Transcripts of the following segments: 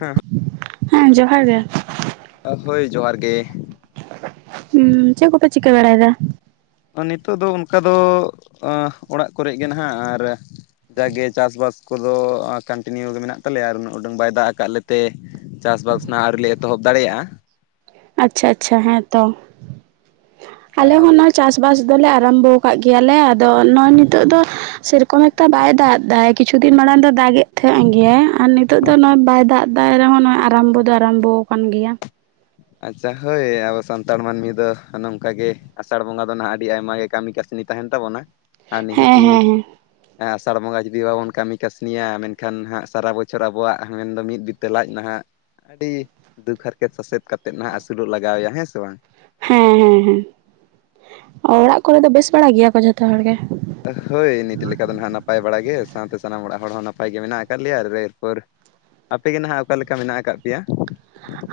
ᱦᱮᱸ ᱦᱮᱸ ᱡᱚᱦᱟᱨ ᱜᱮ᱾ ᱟᱸ ᱵᱷᱟᱹᱭ ᱡᱚᱦᱟᱨ ᱜᱮ᱾ ᱦᱩᱸ ᱪᱮᱜ ᱠᱚᱯᱮ ᱪᱤᱠᱟᱹ ᱵᱟᱲᱟᱭᱮᱫᱟ? ᱱᱤᱛᱚᱜ ᱫᱚ ᱚᱱᱠᱟ ᱫᱚ ᱚᱲᱟᱜ ᱠᱚᱨᱮᱜ ᱜᱮ ᱱᱟᱦᱟᱜ ᱟᱨ ᱡᱟᱜᱮ ᱪᱟᱥᱵᱟᱥ ᱠᱚᱫᱚ ᱟ ᱠᱟᱱᱴᱤᱱᱤᱭᱩ ᱜᱮ ᱢᱮᱱᱟᱜ ᱛᱟᱞᱮᱭᱟ ᱟᱨ ᱩᱱᱟᱹᱜ ᱩᱰᱟᱹᱝ ᱵᱟᱭ ᱫᱟᱜ ᱟᱠᱟᱜ ᱞᱮ ᱛᱮ ᱪᱟᱥᱵᱟᱥ ᱱᱟ ᱟᱹᱣᱨᱤ ᱞᱮ ᱮᱛᱚᱦᱚᱵ ᱫᱟᱲᱮᱭᱟᱜᱼᱟ᱾ ᱟᱪᱪᱷᱟ ᱟᱪᱪᱷᱟ ᱦᱮᱸᱛᱚ ᱟᱞᱮ ᱟᱨ ᱦᱚᱸ ᱱᱚᱜᱚᱭ ᱪᱟᱥ ᱪᱟᱥᱵᱟᱥ ᱫᱚᱞᱮ ᱟᱨᱟᱢᱵᱚ ᱠᱟᱜ ᱜᱮᱭᱟᱞᱮ ᱟᱫᱚ ᱱᱚᱜᱚᱭ ᱱᱤᱛᱚᱜ ᱫᱚ ᱥᱮᱨᱚᱠᱚᱢ ᱮᱠᱴᱟ ᱵᱟᱭ ᱫᱟᱜ ᱮᱫᱟᱭ ᱠᱤᱪᱷᱩ ᱫᱤᱱ ᱢᱟᱲᱟᱝ ᱫᱚ ᱫᱟᱜ ᱜᱮᱜ ᱛᱟᱦᱮᱸᱜ ᱜᱮ ᱟᱨ ᱱᱤ ᱱᱤᱛᱚᱜ ᱫᱚ ᱱᱚᱜᱚᱭ ᱵᱟᱭ ᱫᱟᱜ ᱮᱫᱟ ᱨᱮᱦᱚᱸ ᱱᱚᱜᱚᱭ ᱟᱨᱟᱢᱵᱚ ᱫᱚ ᱟᱨᱟᱢᱵᱚ ᱟᱠᱟᱱ ᱜᱮᱭᱟ᱾ ᱟᱪᱪᱷᱟ ᱦᱳᱭ ᱟᱵᱚ ᱥᱟᱱᱛᱟᱲ ᱢᱟᱹᱱᱢᱤ ᱫᱚ ᱱᱚᱝᱠᱟ ᱜᱮ ᱟᱥᱟᱲ ᱵᱚᱸᱜᱟ ᱫᱚ ᱱᱟ ᱟᱹᱰᱤ ᱟᱭᱢᱟ ᱜᱮ ᱠᱟᱹᱢᱤ ᱠᱟᱹᱥᱱᱤ ᱛᱟᱦᱮᱱ ᱛᱟᱵᱚᱱᱟ ᱟᱨ ᱦᱮᱸ ᱱᱤᱦᱟᱹᱛᱤ ᱦᱮᱸ ᱦᱮᱸ ᱟᱥᱟᱲ ᱵᱚᱸᱜᱟ ᱡᱩᱫᱤ ᱵᱟᱵᱚᱱ ᱠᱟᱹᱢᱤ ᱠᱟᱹᱥᱱᱤᱭᱟ ᱢᱮᱱᱠᱷᱟᱱ ᱦᱟᱸᱜ ᱥᱟᱨᱟ ᱵᱚᱪᱷᱚᱨ ᱟᱵᱚᱣᱟᱜ ᱢᱮᱱᱫᱚ ᱢᱤᱫ ᱵᱤᱛᱟᱹ ᱞᱟᱡ ᱱᱟᱦᱟᱜ ᱟᱹᱰᱤ ᱫᱩᱠ ᱦᱟᱨᱠᱮᱛ ᱥᱟᱥᱮᱛ ᱠᱟᱛᱮᱜ ᱱᱟᱦᱟᱜ ᱟᱹᱥᱩᱞᱚᱜ ᱞᱟᱜᱟᱣ ᱮᱭᱟ ᱦᱮᱸ ᱥᱮ ᱵᱟᱝ? ᱦᱮᱸ ᱦᱮᱸ ᱦᱮᱸ ᱚᱲᱟᱜ ᱠᱚᱨᱮ ᱫᱚ ᱵᱮᱥ ᱵᱟᱲᱟ ᱜᱮᱭᱟ ᱠᱚ ᱡᱷᱚᱛᱚ ᱦᱚᱲ ᱜᱮ? ᱦᱳᱭ ᱱᱤᱛ ᱞᱮᱠᱟ ᱫᱚ ᱱᱟᱦᱜ ᱱᱟᱯᱟᱭ ᱵᱟᱲᱟ ᱜᱮ ᱥᱟᱶᱛᱮ ᱥᱟᱱᱟᱢ ᱚᱲᱟᱜ ᱦᱚᱲ ᱦᱚᱸ ᱱᱟᱯᱟᱭ ᱜᱮ ᱢᱮᱱᱟᱜ ᱟᱠᱟᱜ ᱞᱮᱭᱟ ᱟᱨ ᱨᱮᱱᱯᱟᱹᱨ ᱟᱯᱮᱜ ᱜᱮ ᱱᱟᱦᱟᱜ ᱚᱠᱟ ᱞᱮᱠᱟ ᱢᱮᱱᱟᱜ ᱟᱠᱟᱫ ᱯᱮᱭᱟ?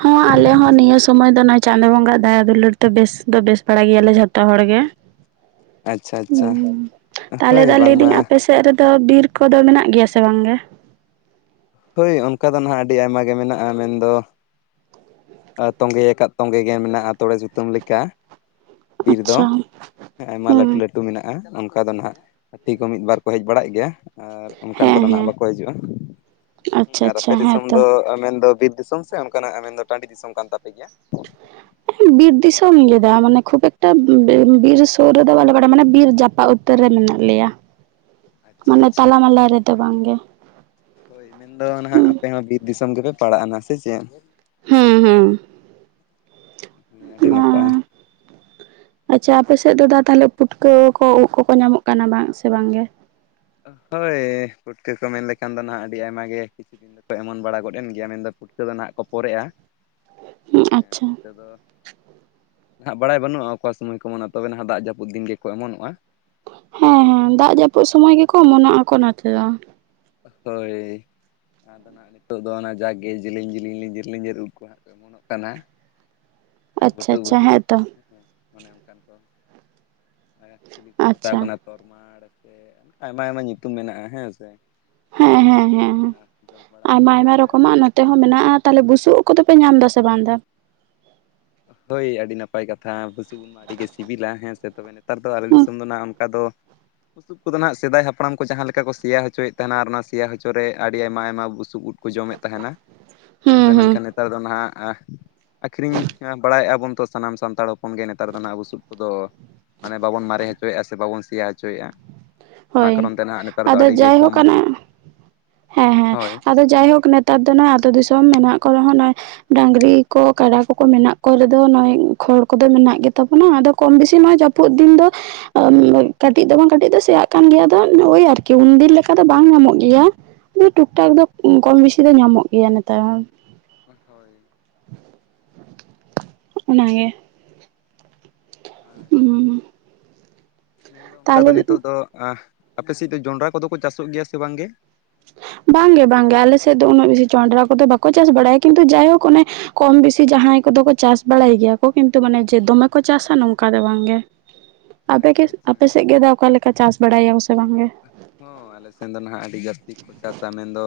ᱦᱚᱸ ᱟᱞᱮ ᱦᱚᱸ ᱱᱤᱭᱟᱹ ᱥᱚᱢᱚᱭ ᱫᱚ ᱱᱚᱜ ᱪᱟᱸᱫᱳ ᱵᱚᱸᱜᱟ ᱟᱜ ᱫᱟᱭᱟ ᱫᱩᱞᱟᱹᱲ ᱫᱚ ᱵᱮᱥ ᱫᱚ ᱵᱮᱥ ᱵᱟᱲᱟ ᱜᱮᱭᱟᱞᱮ ᱡᱷᱚᱛᱚ ᱦᱚᱲ ᱜᱮ᱾ ᱟᱪᱪᱷᱟ ᱟᱪᱪᱷᱟ ᱦᱩᱸ ᱛᱟᱦᱞᱮ ᱦᱳᱭ ᱫᱟ ᱞᱟᱹᱭᱫᱟᱹᱧ ᱵᱟᱝᱢᱟ ᱟᱯᱮ ᱥᱮ ᱥᱮᱜ ᱨᱮᱫᱚ ᱵᱤᱨ ᱠᱚᱫᱚ ᱢᱮᱱᱟᱜ ᱜᱮᱭᱟ ᱥᱮ ᱵᱟᱝ ᱜᱮ? ᱦᱳᱭ ᱚᱱᱠᱟ ᱫᱚ ᱱᱟᱦᱟᱜ ᱟᱹᱰᱤ ᱟᱭᱢᱟ ᱜᱮ ᱢᱮᱱᱟᱜ-ᱟ ᱢᱮᱱᱫᱚ ᱛᱟ ᱛᱚᱸᱜᱮ ᱭᱟᱠᱟᱜ ᱛᱚᱸᱜᱮ ᱜᱮ ᱢᱮᱱᱟᱜᱼᱟ ᱛᱚᱲᱮ ᱥᱩᱛᱟᱹᱢ ᱞᱮᱠᱟ᱾ ᱵᱤᱨ ᱫᱚ ᱟᱪᱪᱷᱟ ᱟᱭᱢᱟ ᱞᱟᱹᱴᱩ ᱦᱩᱸ ᱞᱟᱹᱴ ᱟᱹᱛᱩ ᱢᱮᱱᱟᱜᱼᱟ ᱚᱱᱠᱟ ᱫᱚ ᱱᱟᱦᱟᱜ ᱦᱟᱹᱛᱤ ᱠᱚ ᱢᱤᱫ ᱵᱟᱨ ᱠᱚ ᱦᱮᱡ ᱵᱟᱲᱟᱜ ᱜᱮᱭᱟ᱾ ᱟᱨ ᱚᱱᱠᱟᱱ ᱦᱮᱸ ᱠᱚᱫᱚ ᱦᱮᱸ ᱱᱟᱦᱟᱜ ᱵᱟᱠᱚ ᱦᱤᱡᱩᱜᱼᱟ᱾ ᱟᱪᱪᱷᱟ ᱟᱨ ᱟᱪᱪᱷᱟ ᱟᱯᱮ ᱫᱤᱥᱚᱢ ᱦᱮᱸᱛᱚ ᱫᱚ ᱢᱮᱱᱫᱚ ᱵᱤᱨ ᱫᱤᱥᱚᱢ ᱥᱮ ᱚᱱᱠᱟᱱᱟᱜ ᱢᱮᱱᱫᱚ ᱴᱟᱺᱰᱤ ᱫᱤᱥᱚᱢ ᱠᱟᱱ ᱛᱟᱯᱮ ᱜᱮᱭᱟ? ᱵᱤᱨ ᱫᱤᱥᱚᱢ ᱜᱮ ᱫᱟᱜ ᱢᱟᱱᱮ ᱠᱷᱩᱵ ᱮᱠᱴᱟ ᱵᱮ ᱵᱤᱨ ᱥᱳᱨ ᱨᱮ ᱫᱚ ᱵᱟᱞᱮ ᱵᱟᱲᱟ ᱢᱟᱱᱮ ᱵᱤᱨ ᱡᱟᱯᱟᱜ ᱩᱛ ᱛᱟᱹᱨ ᱨᱮ ᱢᱮᱱᱟᱜ ᱞᱮᱭᱟ ᱟᱪᱪᱷᱟ ᱢᱟᱱᱮ ᱟᱪᱪᱷᱟ ᱛᱟᱞᱟ ᱢᱟᱞᱟ ᱨᱮᱫᱚ ᱵᱟᱝᱜᱮ᱾ ᱢᱮᱱᱫᱚ ᱱᱟᱦᱟᱜ ᱦᱩᱸ ᱟᱯᱮ ᱦᱚᱸ ᱵᱤᱨ ᱫᱤᱥᱚᱢ ᱜᱮᱯᱮ ᱯᱟᱲᱟᱜᱼᱟ ᱱᱟ ᱥᱮ ᱪᱮᱫ? ᱦᱩᱸ ᱟᱹᱰᱤ ᱱᱟᱯᱟᱭ᱾ [inaudible] ᱟᱪᱪᱷᱟ ᱟᱯᱮ ᱥᱮᱜ ᱫᱚ ᱫᱟ ᱛᱟᱦᱚᱞᱮ ᱯᱩᱴᱠᱟᱹ ᱠᱚ ᱩᱜ ᱠᱚᱠᱚ ᱧᱟᱢᱚᱜ ᱠᱟᱱᱟ ᱵᱟᱝ ᱥᱮ ᱵᱟᱝ ᱜᱮ? ᱯᱟᱞᱮ ᱯᱩᱴᱠᱟᱹ ᱠᱚ ᱢᱮᱱ ᱞᱮᱠᱷᱟᱱ ᱫᱚ ᱱᱟᱦᱟᱜ ᱟᱹᱰᱤ ᱟᱭᱢᱟ ᱜᱮ ᱯᱮ ᱮᱢᱚᱱ ᱵᱟᱲᱟ ᱜᱚᱫ ᱮᱱ ᱜᱮᱭᱟ ᱢᱮᱱᱫᱚ ᱯᱩᱴᱠᱟᱹ ᱫᱚ ᱱᱟᱦᱟᱜ ᱠᱚ ᱯᱚᱨᱮᱜ-ᱟ᱾ ᱦᱩᱸ ᱟᱪᱪᱷᱟ [inaudible] ᱱᱟᱸᱜ ᱵᱟᱲᱟᱭ ᱵᱟᱹᱱᱩᱜ-ᱟ ᱚᱠᱟ ᱥᱮᱱ ᱜᱮᱠᱚ ᱚᱢᱚᱱᱚᱜ-ᱟ ᱛᱚᱵᱮ ᱱᱟᱦᱟᱜ ᱫᱟᱜ ᱡᱟᱹᱯᱩᱫ ᱫᱤᱱ ᱜᱮᱠᱚ ᱮᱢᱚᱱᱚᱜᱼᱟ᱾ ᱦᱮᱸ ᱦᱮᱸ ᱫᱟᱜ ᱡᱟᱹᱯᱩᱜ ᱥᱚᱢᱚᱭ ᱜᱮᱠᱚ ᱚᱢᱚᱱᱚᱜ ᱟᱠᱚ ᱱᱟᱛᱮ ᱫᱚ᱾ ᱦᱳᱭ᱾ ᱱᱟᱦᱟᱜ ᱫᱚ ᱚᱱᱟ ᱡᱟᱜᱮ ᱡᱮᱞᱮᱧ ᱡᱮᱞᱮᱧ ᱞᱮᱡᱮᱨ ᱞᱤᱡᱤᱨ ᱩᱫ [unintelligible] ᱠᱟᱱᱟ᱾ [inaudible] ᱟᱨ ᱟᱪᱪᱷᱟ ᱟᱪᱪᱷᱟ ᱦᱮᱸᱛᱚ ᱪᱤᱞᱤ ᱠᱚ ᱢᱮᱛᱟ ᱠᱚ ᱟᱪᱪᱷᱟ ᱠᱟᱱᱟ ᱛᱚᱨᱢᱟᱲ ᱥᱮ ᱟᱭᱢᱟ ᱟᱭᱢᱟ ᱧᱩᱛᱩᱢ ᱢᱮᱱᱟᱜᱼᱟ ᱦᱮᱸ ᱥᱮ? ᱦᱮᱸ ᱦᱮᱸ ᱦᱮᱸ᱾ ᱦᱮᱸ ᱡᱚᱢ ᱵᱟᱲᱟ ᱟᱭᱢᱟ ᱦᱩᱭᱩᱜ ᱠᱟᱱ ᱟᱭᱢᱟ ᱜᱮᱭᱟ᱾ ᱨᱚᱠᱚᱢᱟᱜ ᱱᱚᱛᱮ ᱦᱚᱸ ᱢᱮᱱᱟᱜᱼᱟ ᱛᱟᱦᱚᱞᱮ ᱵᱩᱥᱩᱵ ᱳᱫᱽ ᱠᱚᱫᱚᱯᱮ ᱧᱟᱢ ᱮᱫᱟ ᱥᱮ ᱵᱟᱝ ᱮᱫᱟ? ᱦᱳᱭ ᱟᱹᱰᱤ ᱱᱟᱯᱟᱭ ᱠᱟᱛᱷᱟ ᱵᱩᱥᱩᱵ ᱳᱫᱽ ᱢᱟ ᱟᱹᱰᱤ ᱜᱮ ᱥᱤᱵᱤᱞᱟ ᱦᱮᱸ ᱥᱮ ᱛᱚᱵᱮ ᱱᱮ ᱱᱮᱛᱟᱨ ᱫᱚ ᱟᱞᱮ ᱦᱩᱸ ᱫᱤᱥᱚᱢ ᱫᱚ ᱱᱟᱜ ᱚᱱᱠᱟ ᱫᱚ, ᱵᱩᱥᱩᱵ ᱠᱚᱫᱚ ᱱᱟᱦᱟᱜ ᱥᱮᱫᱟᱭ ᱦᱟᱯᱲᱟᱢ ᱠᱚ ᱡᱟᱦᱟᱸ ᱞᱮᱠᱟ ᱠᱚ ᱥᱮᱭᱟ ᱦᱚᱪᱚᱭᱮᱫ ᱛᱟᱦᱮᱱᱟ ᱚᱱᱟ ᱥᱮᱸᱭᱟ ᱦᱚᱪᱚ ᱨᱮ ᱟᱹᱰᱤ ᱟᱭᱢᱟ ᱟᱭᱢᱟ ᱵᱩᱥᱩᱵ ᱳᱫᱽ, ᱠᱚ ᱡᱚᱢᱮᱫ ᱛᱟᱦᱮᱱᱟ᱾ [unintelligible] ᱦᱮᱸ ᱥᱮ ᱦᱩᱸ ᱢᱮᱱᱠᱷᱟᱱ ᱱᱮᱛᱟᱨ ᱫᱚ ᱱᱟᱦᱟᱜ ᱟᱹᱠᱷᱨᱤᱧ ᱦᱮᱸ ᱵᱟᱲᱟᱭᱼᱟ ᱵᱚᱱ ᱛᱚ ᱥᱟᱱᱟᱢ ᱥᱟᱱᱛᱟᱲ ᱦᱚᱯᱚᱱ ᱜᱮ ᱱᱮᱛᱟᱨ ᱫᱚ ᱦᱟᱸᱜ ᱵᱩᱥᱩᱵ ᱠᱚᱫᱚ᱾ ᱢᱟᱱᱮ ᱵᱟᱵᱚᱱ ᱢᱟᱨᱮ ᱦᱚᱪᱚᱭᱮᱫᱼᱟ ᱥᱮ ᱵᱟᱵᱚᱱ ᱥᱮᱭᱟ ᱦᱚᱪᱚᱭᱮᱫᱼᱟ᱾ ᱚᱱᱟ ᱦᱳᱭ ᱠᱟᱨᱚᱱ ᱛᱮ ᱱᱟᱦᱟᱜ ᱱᱮᱛᱟᱨ ᱫᱚ ᱟᱫᱚ ᱟᱹᱰᱤ ᱜᱮ ᱡᱟᱭᱦᱳ ᱠᱚᱢ ᱚᱱᱟ ᱦᱮᱸ ᱦᱮᱸ ᱦᱳᱭ ᱟᱫᱚ, ᱡᱟᱭᱦᱳᱠ ᱱᱮᱛᱟᱨ ᱫᱚ ᱱᱚᱜᱚᱭ ᱟᱛᱳ ᱫᱤᱥᱚᱢ ᱢᱮᱱᱟᱜ ᱠᱚ ᱨᱮᱦᱚᱸ ᱱᱚᱜᱚᱭ, ᱰᱟᱝᱨᱤ ᱠᱚ ᱠᱟᱰᱟ ᱠᱚᱠᱚ ᱢᱮᱱᱟᱜ ᱠᱚᱨᱫᱚ ᱱᱚᱜᱚᱭ ᱠᱷᱚᱲ ᱠᱚᱫᱚ ᱢᱮᱱᱟᱜ ᱜᱮᱛᱟᱵᱚᱱᱟ ᱟᱫᱚ, ᱠᱚᱢ ᱵᱤᱥᱤ ᱱᱚᱣᱟ ᱡᱟᱹᱯᱩᱫ ᱫᱤᱱ ᱫᱚ ᱠᱟᱹᱴᱤᱡ ᱫᱚ ᱵᱟᱝ ᱠᱟᱹᱴᱤᱡ ᱫᱚ ᱥᱮᱭᱟᱜ ᱠᱟᱱ ᱜᱮᱭᱟ ᱟᱫᱚ ᱳᱭ ᱟᱨᱠᱤ ᱩᱱᱫᱤᱱ ᱞᱮᱠᱟ ᱫᱚ ᱵᱟᱝ ᱧᱟᱢᱚᱜ ᱜᱮᱭᱟ᱾ ᱴᱩᱠ ᱴᱟᱠ ᱫᱚ ᱠᱚᱢ ᱵᱮᱥᱤ ᱫᱚ ᱧᱟᱢᱚᱜ ᱜᱮᱭᱟ ᱱᱮᱛᱟᱨ ᱦᱚᱸ, ᱦᱳᱭ᱾ ᱚᱱᱟᱜᱮ, ᱟᱨ ᱢᱮᱱᱫᱚ ᱚᱱᱠᱟ ᱫᱚ ᱛᱟᱦᱚᱞᱮ ᱱᱤᱛᱚᱜ ᱫᱚ, ᱟᱯᱮᱥᱮᱫ ᱫᱚ ᱡᱚᱱᱰᱨᱟ ᱠᱚᱫᱚ ᱠᱚ ᱪᱟᱥᱚᱜ ᱜᱮᱭᱟ ᱥᱮ ᱵᱟᱝᱜᱮ? ᱵᱟᱝᱜᱮ ᱵᱟᱝᱜᱮ ᱟᱞᱮ ᱥᱮᱫ ᱫᱚ ᱩᱱᱟᱹᱜ ᱵᱮᱥᱤ ᱡᱚᱱᱰᱨᱟ ᱠᱚᱫᱚ ᱵᱟᱠᱚ ᱪᱟᱥ ᱵᱟᱲᱟᱭᱟ ᱠᱤᱱᱛᱩ ᱡᱟᱭᱦᱳᱠ ᱚᱱᱮ ᱠᱚᱢ ᱵᱮᱥᱤ ᱡᱟᱦᱟᱸᱭ ᱠᱚᱫᱚ ᱠᱚ ᱪᱟᱥ ᱵᱟᱲᱟᱭ ᱜᱮᱭᱟ ᱠᱚ ᱠᱤᱱᱛᱩ ᱢᱟᱱᱮ ᱡᱮ ᱫᱚᱢᱮ ᱠᱚ ᱪᱟᱥᱟ ᱱᱚᱝᱠᱟ ᱫᱚ ᱵᱟᱝᱜᱮ᱾ ᱟᱯᱮ ᱠᱮ ᱟᱪᱪᱷᱟ ᱟᱪᱪᱷᱟ ᱟᱯᱮ ᱥᱮᱫ ᱜᱮ ᱚᱠᱟᱞᱮᱠᱟ ᱪᱟᱥ ᱵᱟᱲᱟᱭᱟ ᱥᱮ ᱵᱟᱝᱜᱮ? ᱦᱚᱸ ᱟᱞᱮ ᱥᱮᱱ ᱫᱚ ᱱᱟᱦᱟᱸᱜ ᱟᱹᱰᱤ ᱡᱟᱹᱥᱛᱤ ᱠᱚ ᱪᱟᱥᱟ ᱢᱮᱱᱫᱚ